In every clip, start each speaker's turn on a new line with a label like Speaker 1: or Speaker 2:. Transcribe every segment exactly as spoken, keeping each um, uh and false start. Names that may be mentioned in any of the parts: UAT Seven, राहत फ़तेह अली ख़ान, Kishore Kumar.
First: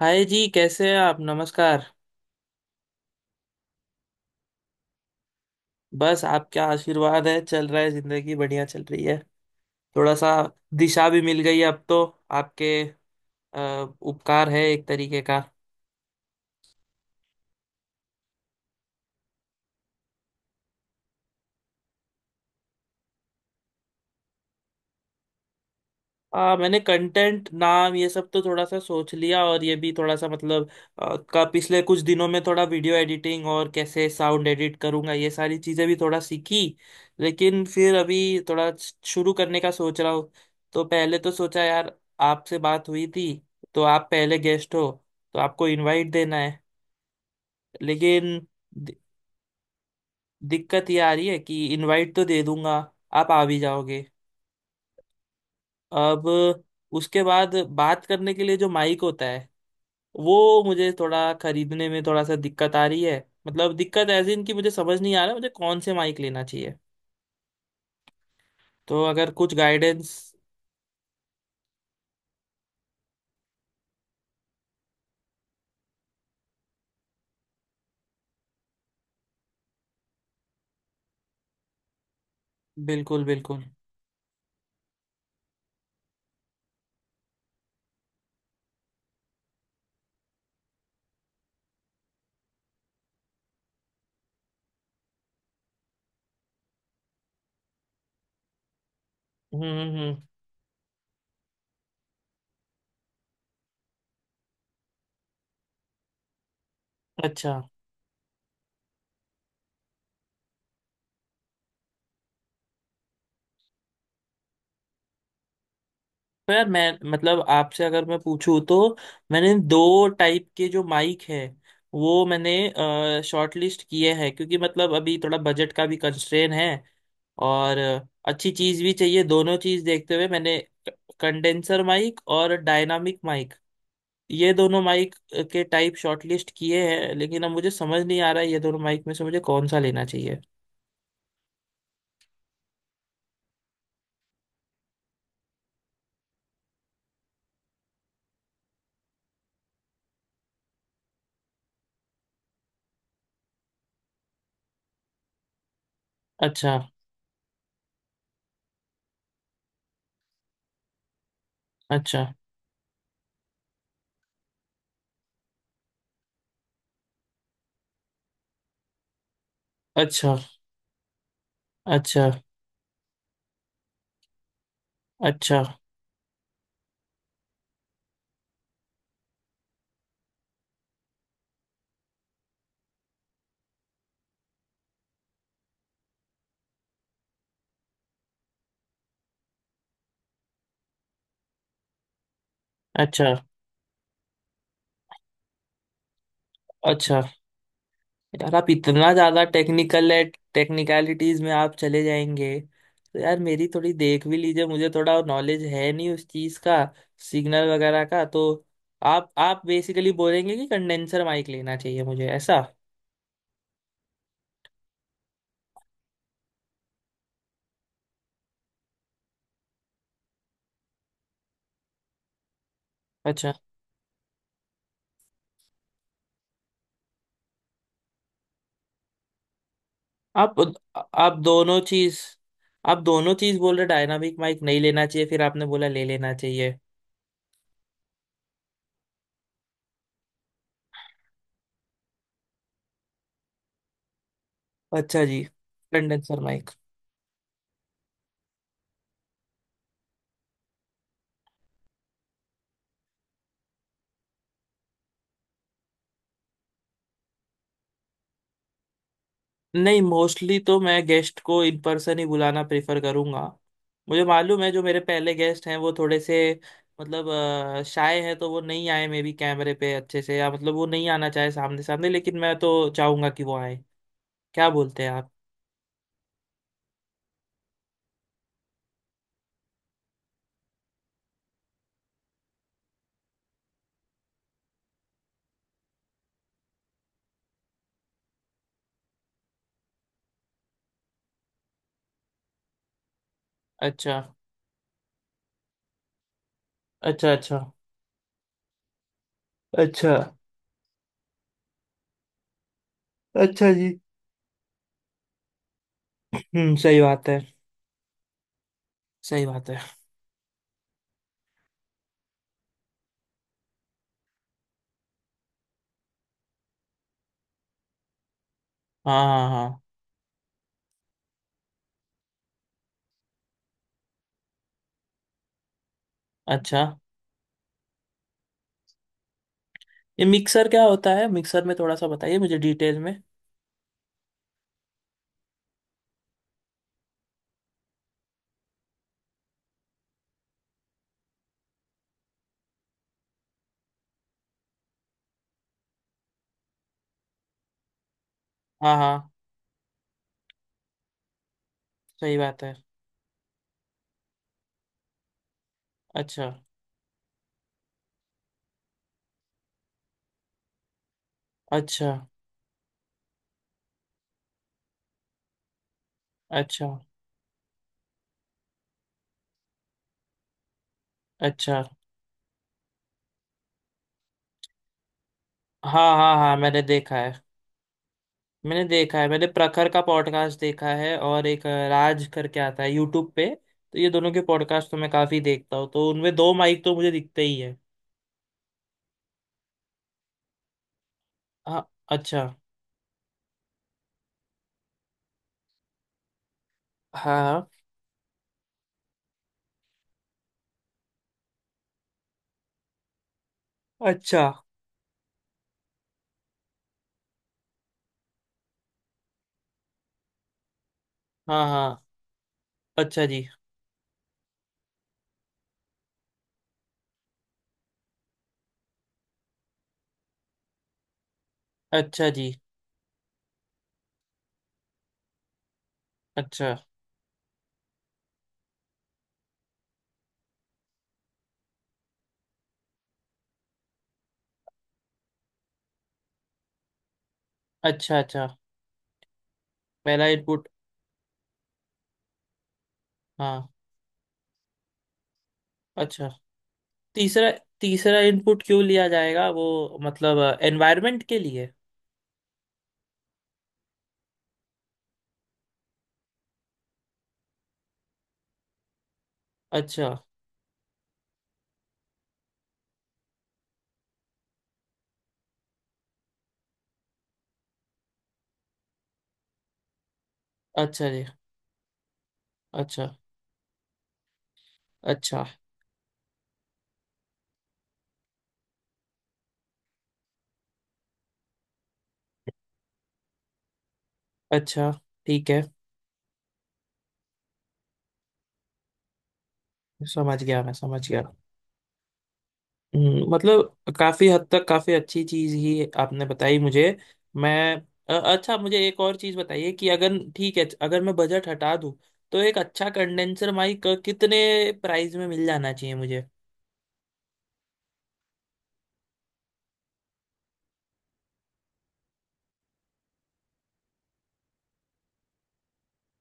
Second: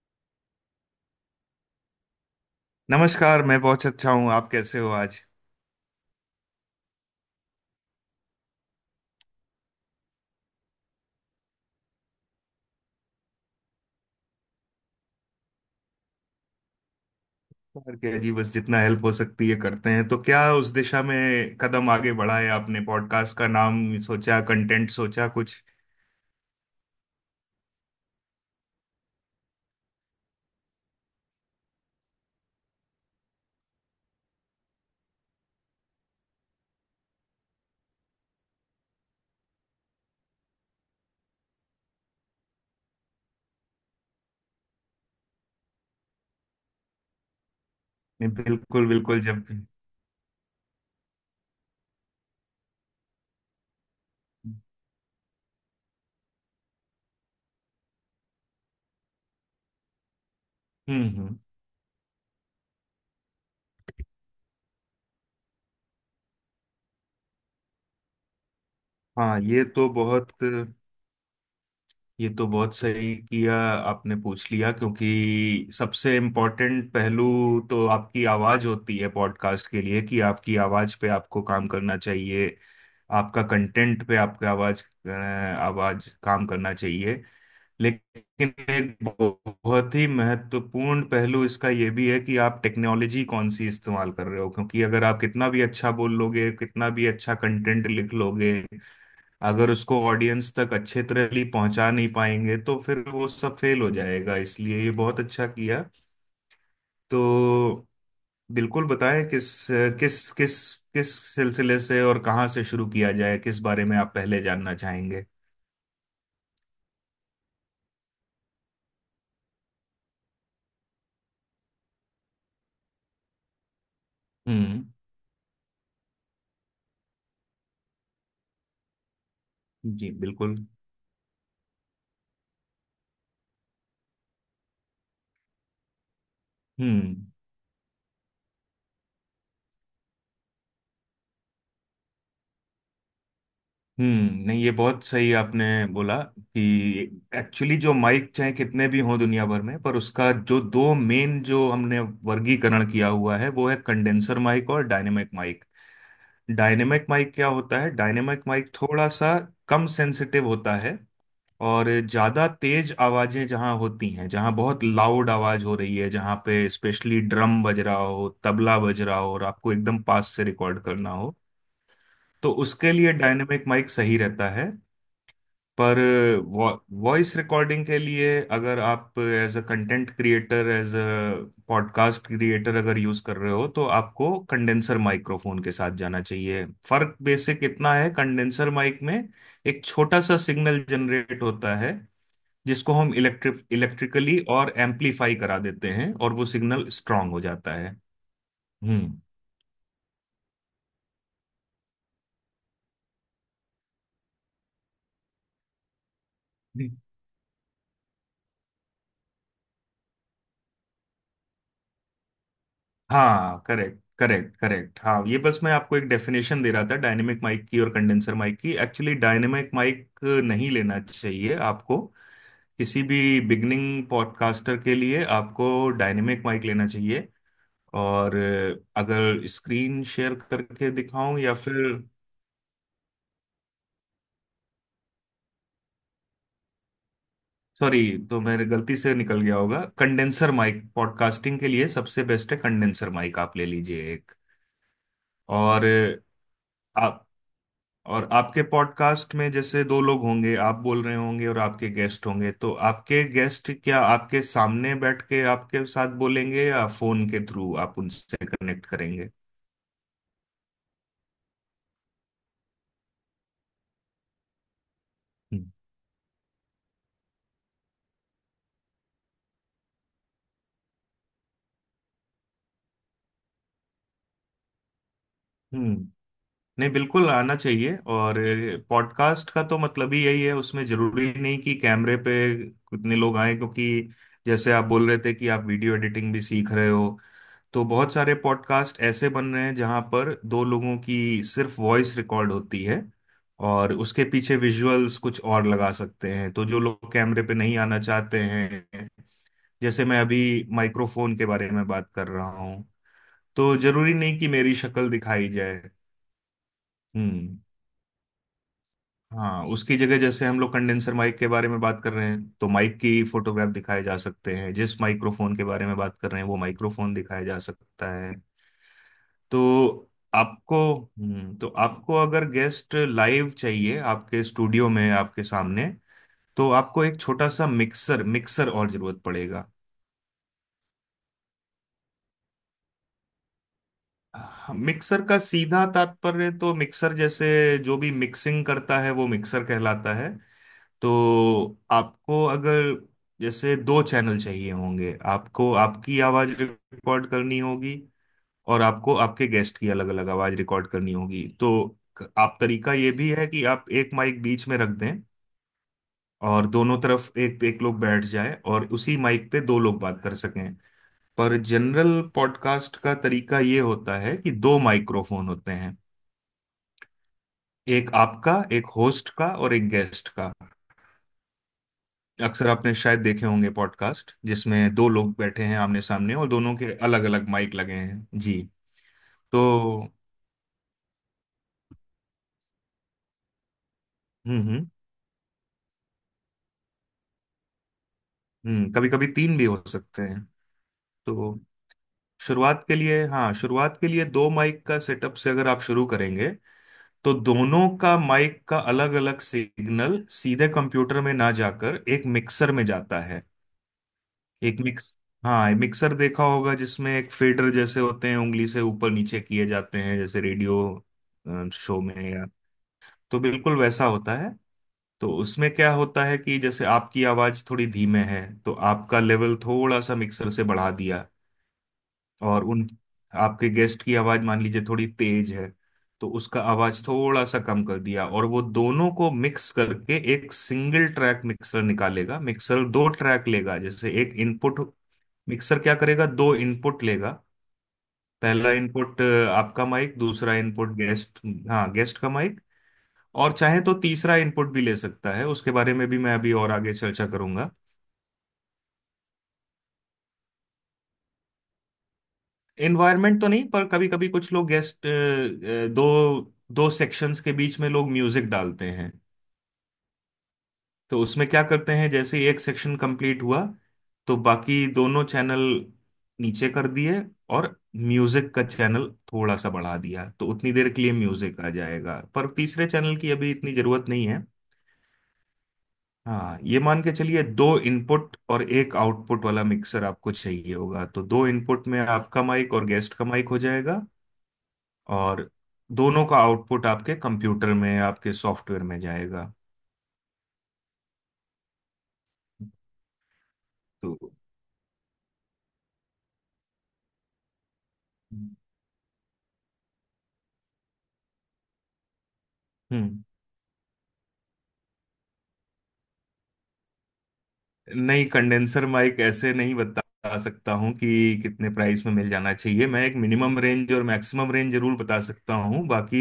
Speaker 1: हाय जी, कैसे हैं आप? नमस्कार।
Speaker 2: नमस्कार। मैं बहुत अच्छा हूँ। आप कैसे हो आज?
Speaker 1: बस आपका आशीर्वाद है, चल रहा है, जिंदगी बढ़िया चल रही है। थोड़ा सा दिशा भी मिल गई है, अब तो आपके अ, उपकार है, एक तरीके का।
Speaker 2: और क्या जी, बस जितना हेल्प हो सकती है करते हैं। तो क्या उस दिशा में कदम आगे बढ़ाए? आपने पॉडकास्ट का नाम सोचा? कंटेंट सोचा कुछ?
Speaker 1: आ, मैंने कंटेंट नाम ये सब तो थोड़ा सा सोच लिया, और ये भी थोड़ा सा मतलब। आ, का पिछले कुछ दिनों में थोड़ा वीडियो एडिटिंग और कैसे साउंड एडिट करूंगा, ये सारी चीजें भी थोड़ा सीखी। लेकिन फिर अभी थोड़ा शुरू करने का सोच रहा हूँ। तो पहले तो सोचा यार, आपसे बात हुई थी, तो आप पहले गेस्ट हो, तो आपको इनवाइट देना है,
Speaker 2: नहीं,
Speaker 1: लेकिन
Speaker 2: बिल्कुल
Speaker 1: दि-
Speaker 2: बिल्कुल। जब... हम्म।
Speaker 1: दिक्कत ये आ रही है कि इनवाइट तो दे दूंगा, आप आ भी जाओगे, अब उसके बाद बात करने के लिए जो माइक होता है वो मुझे थोड़ा
Speaker 2: हम्म।
Speaker 1: खरीदने में थोड़ा सा दिक्कत आ रही है। मतलब दिक्कत ऐसी, इनकी मुझे समझ नहीं आ रहा मुझे कौन से माइक लेना चाहिए, तो अगर
Speaker 2: हाँ,
Speaker 1: कुछ
Speaker 2: ये तो
Speaker 1: गाइडेंस।
Speaker 2: बहुत ये तो बहुत सही किया। आपने पूछ लिया, क्योंकि सबसे इम्पोर्टेंट पहलू तो आपकी आवाज होती है पॉडकास्ट के लिए, कि आपकी आवाज पे आपको काम करना चाहिए।
Speaker 1: बिल्कुल,
Speaker 2: आपका
Speaker 1: बिल्कुल।
Speaker 2: कंटेंट पे आपका आवाज अ, आवाज काम करना चाहिए। लेकिन एक बहुत ही महत्वपूर्ण पहलू इसका ये भी है कि आप टेक्नोलॉजी कौन सी इस्तेमाल कर रहे हो, क्योंकि अगर आप कितना भी अच्छा बोल लोगे, कितना भी अच्छा कंटेंट लिख लोगे,
Speaker 1: हम्म,
Speaker 2: अगर
Speaker 1: हम्म,
Speaker 2: उसको
Speaker 1: हम्म।
Speaker 2: ऑडियंस तक अच्छे तरह पहुंचा नहीं पाएंगे तो फिर वो सब फेल हो जाएगा। इसलिए ये बहुत अच्छा किया।
Speaker 1: अच्छा।
Speaker 2: तो बिल्कुल बताएं, किस किस किस किस सिलसिले से और कहाँ से शुरू किया जाए, किस बारे में आप पहले जानना चाहेंगे?
Speaker 1: तो यार, मैं मतलब आपसे अगर मैं पूछूं तो, मैंने दो टाइप के जो माइक है वो मैंने शॉर्ट लिस्ट किए हैं, क्योंकि
Speaker 2: हम्म।
Speaker 1: मतलब अभी थोड़ा बजट का भी कंस्ट्रेन है। और अ, अच्छी चीज भी चाहिए, दोनों चीज
Speaker 2: जी,
Speaker 1: देखते हुए
Speaker 2: बिल्कुल।
Speaker 1: मैंने कंडेंसर माइक और डायनामिक माइक, ये दोनों माइक के टाइप शॉर्टलिस्ट किए हैं,
Speaker 2: हम्म।
Speaker 1: लेकिन अब मुझे समझ नहीं आ रहा है ये दोनों माइक में से मुझे कौन सा लेना चाहिए।
Speaker 2: हम्म। नहीं, ये बहुत सही आपने बोला, कि एक्चुअली जो माइक चाहे कितने भी हों दुनिया भर में, पर उसका जो दो मेन जो हमने वर्गीकरण किया हुआ है, वो है कंडेंसर माइक और डायनेमिक माइक।
Speaker 1: अच्छा,
Speaker 2: डायनेमिक माइक क्या होता है? डायनेमिक माइक थोड़ा सा कम सेंसिटिव होता है। और
Speaker 1: अच्छा,
Speaker 2: ज्यादा तेज आवाजें जहां होती हैं, जहां बहुत लाउड आवाज हो रही है, जहां पे स्पेशली ड्रम बज रहा हो, तबला बज रहा हो और आपको एकदम पास
Speaker 1: अच्छा,
Speaker 2: से रिकॉर्ड करना हो,
Speaker 1: अच्छा,
Speaker 2: तो उसके लिए डायनेमिक माइक सही रहता है।
Speaker 1: अच्छा,
Speaker 2: पर वॉइस रिकॉर्डिंग के लिए, अगर आप as a content creator, as a podcast creator अगर यूज कर रहे हो, तो आपको कंडेंसर माइक्रोफोन के साथ जाना चाहिए। फर्क बेसिक इतना है, कंडेंसर माइक में एक छोटा सा सिग्नल जनरेट होता है, जिसको हम
Speaker 1: अच्छा,
Speaker 2: इलेक्ट्रिक इलेक्ट्रिकली और एम्पलीफाई करा देते हैं, और वो सिग्नल
Speaker 1: अच्छा।
Speaker 2: स्ट्रांग हो जाता है।
Speaker 1: यार आप इतना
Speaker 2: हम्म।
Speaker 1: ज्यादा टेक्निकल है, टेक्निकलिटीज में आप चले जाएंगे। तो यार मेरी थोड़ी देख भी लीजिए, मुझे थोड़ा नॉलेज है नहीं उस चीज का, सिग्नल वगैरह का। तो आप आप बेसिकली बोलेंगे कि कंडेंसर माइक लेना चाहिए मुझे, ऐसा?
Speaker 2: हाँ, करेक्ट करेक्ट करेक्ट। हाँ, ये बस मैं आपको एक डेफिनेशन दे रहा था डायनेमिक माइक की और कंडेंसर माइक की। एक्चुअली डायनेमिक माइक नहीं लेना चाहिए आपको। किसी भी
Speaker 1: अच्छा।
Speaker 2: बिगनिंग पॉडकास्टर के लिए आपको डायनेमिक माइक लेना चाहिए। और अ, अगर स्क्रीन शेयर
Speaker 1: आप
Speaker 2: करके दिखाऊं
Speaker 1: आप
Speaker 2: या फिर...
Speaker 1: दोनों चीज आप दोनों चीज बोल रहे, डायनामिक माइक नहीं लेना चाहिए, फिर आपने बोला ले लेना चाहिए।
Speaker 2: सॉरी, तो मेरे गलती से निकल गया होगा। कंडेंसर माइक पॉडकास्टिंग के लिए सबसे बेस्ट है। कंडेंसर माइक आप ले लीजिए एक।
Speaker 1: अच्छा जी।
Speaker 2: और
Speaker 1: कंडेंसर
Speaker 2: अ,
Speaker 1: माइक।
Speaker 2: आप और आपके पॉडकास्ट में जैसे दो लोग होंगे, आप बोल रहे होंगे और आपके गेस्ट होंगे। तो आपके गेस्ट क्या आपके सामने बैठ के आपके साथ बोलेंगे या फोन के थ्रू आप उनसे कनेक्ट करेंगे?
Speaker 1: नहीं, मोस्टली तो मैं गेस्ट को इन पर्सन ही बुलाना प्रेफर करूंगा। मुझे मालूम है जो मेरे पहले गेस्ट
Speaker 2: हम्म।
Speaker 1: हैं वो थोड़े से मतलब अ, शाय है, तो वो नहीं आए मे बी कैमरे पे अच्छे से, या मतलब वो नहीं आना चाहे सामने सामने, लेकिन मैं तो चाहूंगा कि वो आए। क्या बोलते हैं आप?
Speaker 2: हम्म। नहीं, बिल्कुल आना चाहिए। और पॉडकास्ट का तो मतलब ही यही है। उसमें जरूरी नहीं कि कैमरे पे कितने लोग आए, क्योंकि जैसे आप बोल रहे थे कि आप वीडियो एडिटिंग भी सीख रहे हो, तो बहुत सारे पॉडकास्ट ऐसे बन रहे हैं जहां पर दो लोगों की सिर्फ वॉइस रिकॉर्ड होती है और
Speaker 1: अच्छा,
Speaker 2: उसके पीछे विजुअल्स कुछ और लगा सकते हैं। तो जो लोग
Speaker 1: अच्छा,
Speaker 2: कैमरे पे
Speaker 1: अच्छा,
Speaker 2: नहीं आना चाहते हैं, जैसे
Speaker 1: अच्छा,
Speaker 2: मैं अभी माइक्रोफोन के बारे में बात कर रहा हूँ,
Speaker 1: अच्छा
Speaker 2: तो
Speaker 1: जी।
Speaker 2: जरूरी नहीं कि मेरी शक्ल दिखाई जाए।
Speaker 1: हम्म, सही बात है।
Speaker 2: हम्म।
Speaker 1: सही
Speaker 2: हाँ,
Speaker 1: बात है।
Speaker 2: उसकी जगह जैसे हम लोग कंडेंसर माइक के बारे में बात कर रहे हैं तो माइक की फोटोग्राफ दिखाए जा सकते हैं। जिस माइक्रोफोन के बारे में बात कर रहे हैं वो माइक्रोफोन दिखाया जा सकता है।
Speaker 1: हाँ, हाँ, हाँ।
Speaker 2: तो आपको हम्म, तो आपको अगर गेस्ट लाइव चाहिए आपके स्टूडियो में आपके सामने, तो
Speaker 1: अच्छा,
Speaker 2: आपको एक छोटा सा मिक्सर मिक्सर और जरूरत पड़ेगा।
Speaker 1: ये मिक्सर क्या होता है? मिक्सर में थोड़ा सा बताइए मुझे डिटेल में।
Speaker 2: हाँ, मिक्सर का सीधा तात्पर्य तो, मिक्सर जैसे जो भी मिक्सिंग करता है वो मिक्सर कहलाता है। तो आपको अगर जैसे दो चैनल चाहिए होंगे, आपको आपकी आवाज रिकॉर्ड करनी होगी और
Speaker 1: हाँ,
Speaker 2: आपको
Speaker 1: हाँ,
Speaker 2: आपके गेस्ट की अलग अलग आवाज रिकॉर्ड करनी होगी। तो क-
Speaker 1: सही
Speaker 2: आप
Speaker 1: बात है।
Speaker 2: तरीका ये भी है कि आप एक माइक बीच में रख दें
Speaker 1: अच्छा,
Speaker 2: और दोनों तरफ एक एक लोग बैठ जाए और उसी माइक पे दो लोग बात कर सकें। पर
Speaker 1: अच्छा,
Speaker 2: जनरल पॉडकास्ट का तरीका ये होता है कि दो माइक्रोफोन होते हैं।
Speaker 1: अच्छा,
Speaker 2: एक आपका, एक होस्ट का और एक गेस्ट का।
Speaker 1: अच्छा।
Speaker 2: अक्सर आपने शायद देखे होंगे पॉडकास्ट जिसमें दो लोग बैठे हैं आमने
Speaker 1: हाँ, हाँ,
Speaker 2: सामने और
Speaker 1: हाँ,
Speaker 2: दोनों
Speaker 1: मैंने
Speaker 2: के
Speaker 1: देखा
Speaker 2: अलग
Speaker 1: है।
Speaker 2: अलग माइक लगे हैं जी।
Speaker 1: मैंने देखा है, मैंने
Speaker 2: तो
Speaker 1: प्रखर का पॉडकास्ट देखा है, और एक अ, राज करके आता है यूट्यूब पे, तो ये दोनों के
Speaker 2: हम्म हम्म
Speaker 1: पॉडकास्ट तो मैं काफी देखता हूँ, तो उनमें दो माइक तो मुझे दिखते ही है।
Speaker 2: हम्म कभी कभी तीन भी हो सकते हैं। तो
Speaker 1: हाँ, अच्छा।
Speaker 2: शुरुआत के लिए, हाँ, शुरुआत के लिए दो माइक का सेटअप से अगर आप शुरू करेंगे, तो
Speaker 1: हाँ, हाँ।
Speaker 2: दोनों का माइक का अलग अलग सिग्नल सीधे कंप्यूटर में ना जाकर एक मिक्सर में जाता है।
Speaker 1: अच्छा।
Speaker 2: एक मिक्स हाँ, मिक्सर देखा होगा जिसमें एक फेडर जैसे होते हैं, उंगली से ऊपर नीचे किए जाते हैं, जैसे रेडियो
Speaker 1: हाँ,
Speaker 2: शो
Speaker 1: हाँ।
Speaker 2: में या...
Speaker 1: अच्छा
Speaker 2: तो
Speaker 1: जी।
Speaker 2: बिल्कुल वैसा होता है। तो उसमें क्या होता है कि जैसे आपकी आवाज थोड़ी धीमे है तो आपका लेवल थोड़ा सा मिक्सर से बढ़ा दिया।
Speaker 1: अच्छा जी।
Speaker 2: और उन आपके गेस्ट की आवाज मान लीजिए थोड़ी तेज है, तो उसका
Speaker 1: अच्छा,
Speaker 2: आवाज थोड़ा सा कम कर दिया, और वो दोनों को मिक्स करके एक सिंगल ट्रैक मिक्सर निकालेगा। मिक्सर दो ट्रैक लेगा, जैसे एक इनपुट... मिक्सर क्या करेगा, दो इनपुट लेगा।
Speaker 1: अच्छा, अच्छा।
Speaker 2: पहला इनपुट आपका माइक,
Speaker 1: पहला
Speaker 2: दूसरा
Speaker 1: इनपुट।
Speaker 2: इनपुट गेस्ट, हाँ, गेस्ट का माइक। और
Speaker 1: हाँ।
Speaker 2: चाहे तो तीसरा इनपुट भी ले सकता है, उसके बारे में भी
Speaker 1: अच्छा।
Speaker 2: मैं अभी और आगे चर्चा
Speaker 1: तीसरा
Speaker 2: करूंगा।
Speaker 1: तीसरा इनपुट क्यों लिया जाएगा, वो मतलब एनवायरनमेंट के लिए?
Speaker 2: एनवायरनमेंट तो नहीं, पर कभी कभी कुछ लोग गेस्ट दो दो सेक्शंस के बीच में लोग म्यूजिक डालते हैं।
Speaker 1: अच्छा
Speaker 2: तो उसमें क्या करते हैं, जैसे ही एक सेक्शन कंप्लीट हुआ तो बाकी दोनों चैनल नीचे कर दिए और म्यूजिक का चैनल थोड़ा सा बढ़ा दिया, तो उतनी देर के
Speaker 1: अच्छा
Speaker 2: लिए
Speaker 1: जी।
Speaker 2: म्यूजिक आ जाएगा। पर तीसरे
Speaker 1: अच्छा,
Speaker 2: चैनल की अभी इतनी जरूरत नहीं है।
Speaker 1: अच्छा,
Speaker 2: हाँ, ये मान के चलिए, दो इनपुट और एक आउटपुट वाला मिक्सर आपको चाहिए होगा। तो दो इनपुट में आपका माइक और गेस्ट का माइक हो जाएगा,
Speaker 1: अच्छा।
Speaker 2: और
Speaker 1: ठीक है।
Speaker 2: दोनों का आउटपुट आपके कंप्यूटर में आपके सॉफ्टवेयर में जाएगा।
Speaker 1: समझ गया, मैं समझ गया। हम्म, मतलब काफी
Speaker 2: तो
Speaker 1: हद तक काफी अच्छी चीज ही आपने बताई मुझे। मैं अ, अच्छा, मुझे एक और चीज बताइए कि अगर ठीक है, अगर मैं बजट हटा दूं तो एक अच्छा
Speaker 2: हम्म
Speaker 1: कंडेंसर माइक कितने प्राइस में मिल जाना चाहिए मुझे?
Speaker 2: नहीं, कंडेंसर माइक ऐसे नहीं बता सकता हूँ कि कितने प्राइस में मिल जाना चाहिए। मैं एक मिनिमम रेंज और मैक्सिमम रेंज जरूर बता सकता हूँ। बाकी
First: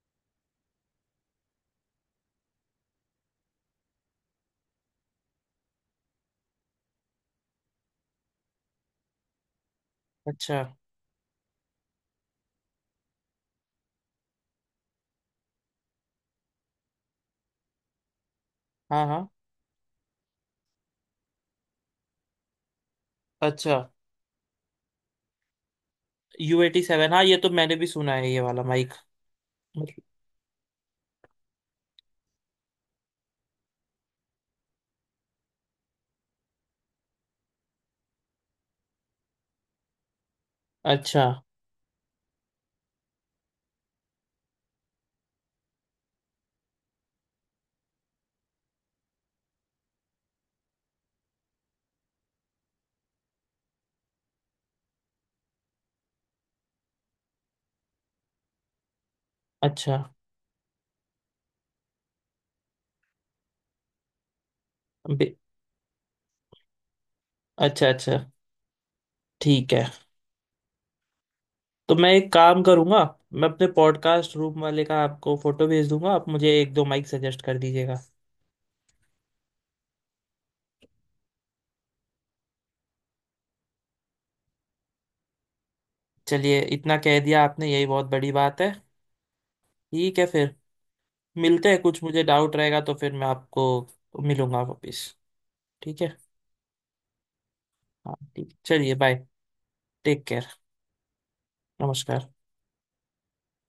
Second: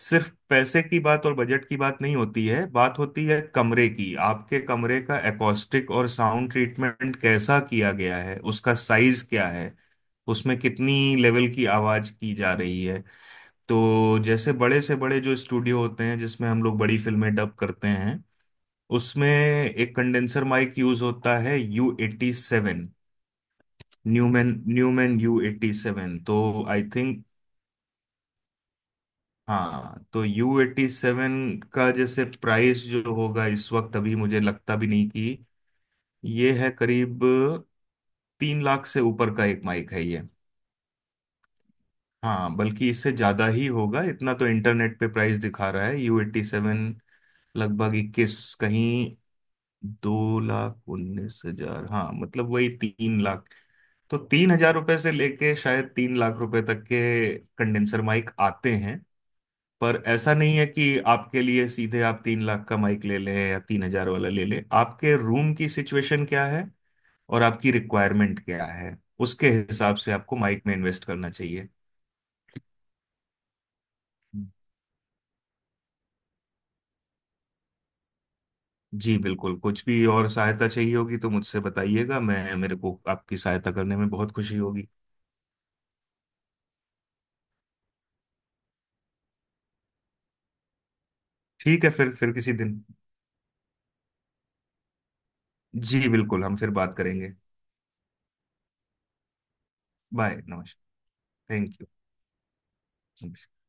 Speaker 2: सिर्फ पैसे की बात और बजट की बात नहीं होती है, बात होती है कमरे की। आपके कमरे का एकॉस्टिक और साउंड ट्रीटमेंट कैसा किया गया है, उसका साइज क्या है, उसमें
Speaker 1: अच्छा।
Speaker 2: कितनी लेवल की आवाज की जा रही है। तो जैसे बड़े से बड़े जो स्टूडियो होते हैं जिसमें हम लोग बड़ी फिल्में डब करते हैं,
Speaker 1: हाँ, हाँ।
Speaker 2: उसमें एक कंडेंसर माइक यूज होता है, यू एटी सेवन।
Speaker 1: अच्छा,
Speaker 2: Neumann Neumann U eighty seven, तो
Speaker 1: यू एटी
Speaker 2: आई
Speaker 1: सेवन हाँ
Speaker 2: थिंक...
Speaker 1: ये तो मैंने भी सुना है ये वाला माइक।
Speaker 2: हाँ, तो यू एटी सेवन का जैसे प्राइस जो होगा इस वक्त, अभी मुझे लगता भी नहीं कि ये है करीब... तीन लाख से ऊपर का एक माइक है ये।
Speaker 1: अच्छा,
Speaker 2: हाँ, बल्कि इससे ज्यादा ही होगा। इतना तो इंटरनेट पे प्राइस दिखा रहा है, यू एट्टी सेवन लगभग इक्कीस... कहीं दो लाख उन्नीस हजार। हाँ, मतलब वही तीन लाख। तो तीन हजार रुपए से लेके शायद तीन लाख रुपए तक के कंडेंसर माइक आते हैं।
Speaker 1: अच्छा।
Speaker 2: पर ऐसा नहीं है कि आपके लिए सीधे आप तीन लाख का माइक ले लें या तीन हजार वाला ले लें। आपके
Speaker 1: बे-
Speaker 2: रूम की सिचुएशन क्या है और आपकी
Speaker 1: अच्छा, अच्छा।
Speaker 2: रिक्वायरमेंट क्या है, उसके
Speaker 1: ठीक है,
Speaker 2: हिसाब से आपको माइक में इन्वेस्ट करना चाहिए।
Speaker 1: तो मैं एक काम करूंगा, मैं अपने पॉडकास्ट रूम वाले का आपको फोटो भेज दूंगा, आप मुझे एक दो माइक सजेस्ट कर दीजिएगा।
Speaker 2: जी बिल्कुल, कुछ भी और सहायता चाहिए होगी तो मुझसे बताइएगा। मैं मेरे को आपकी सहायता करने में बहुत खुशी होगी।
Speaker 1: चलिए, इतना कह दिया आपने यही बहुत बड़ी बात है। ठीक है फिर, मिलते हैं।
Speaker 2: ठीक है,
Speaker 1: कुछ
Speaker 2: फिर
Speaker 1: मुझे
Speaker 2: फिर किसी
Speaker 1: डाउट रहेगा
Speaker 2: दिन।
Speaker 1: तो फिर मैं आपको मिलूंगा वापिस। ठीक
Speaker 2: जी
Speaker 1: है।
Speaker 2: बिल्कुल, हम फिर बात करेंगे।
Speaker 1: हाँ ठीक, चलिए बाय। Take
Speaker 2: bye,
Speaker 1: care.
Speaker 2: नमस्कार। थैंक
Speaker 1: नमस्कार।
Speaker 2: यू।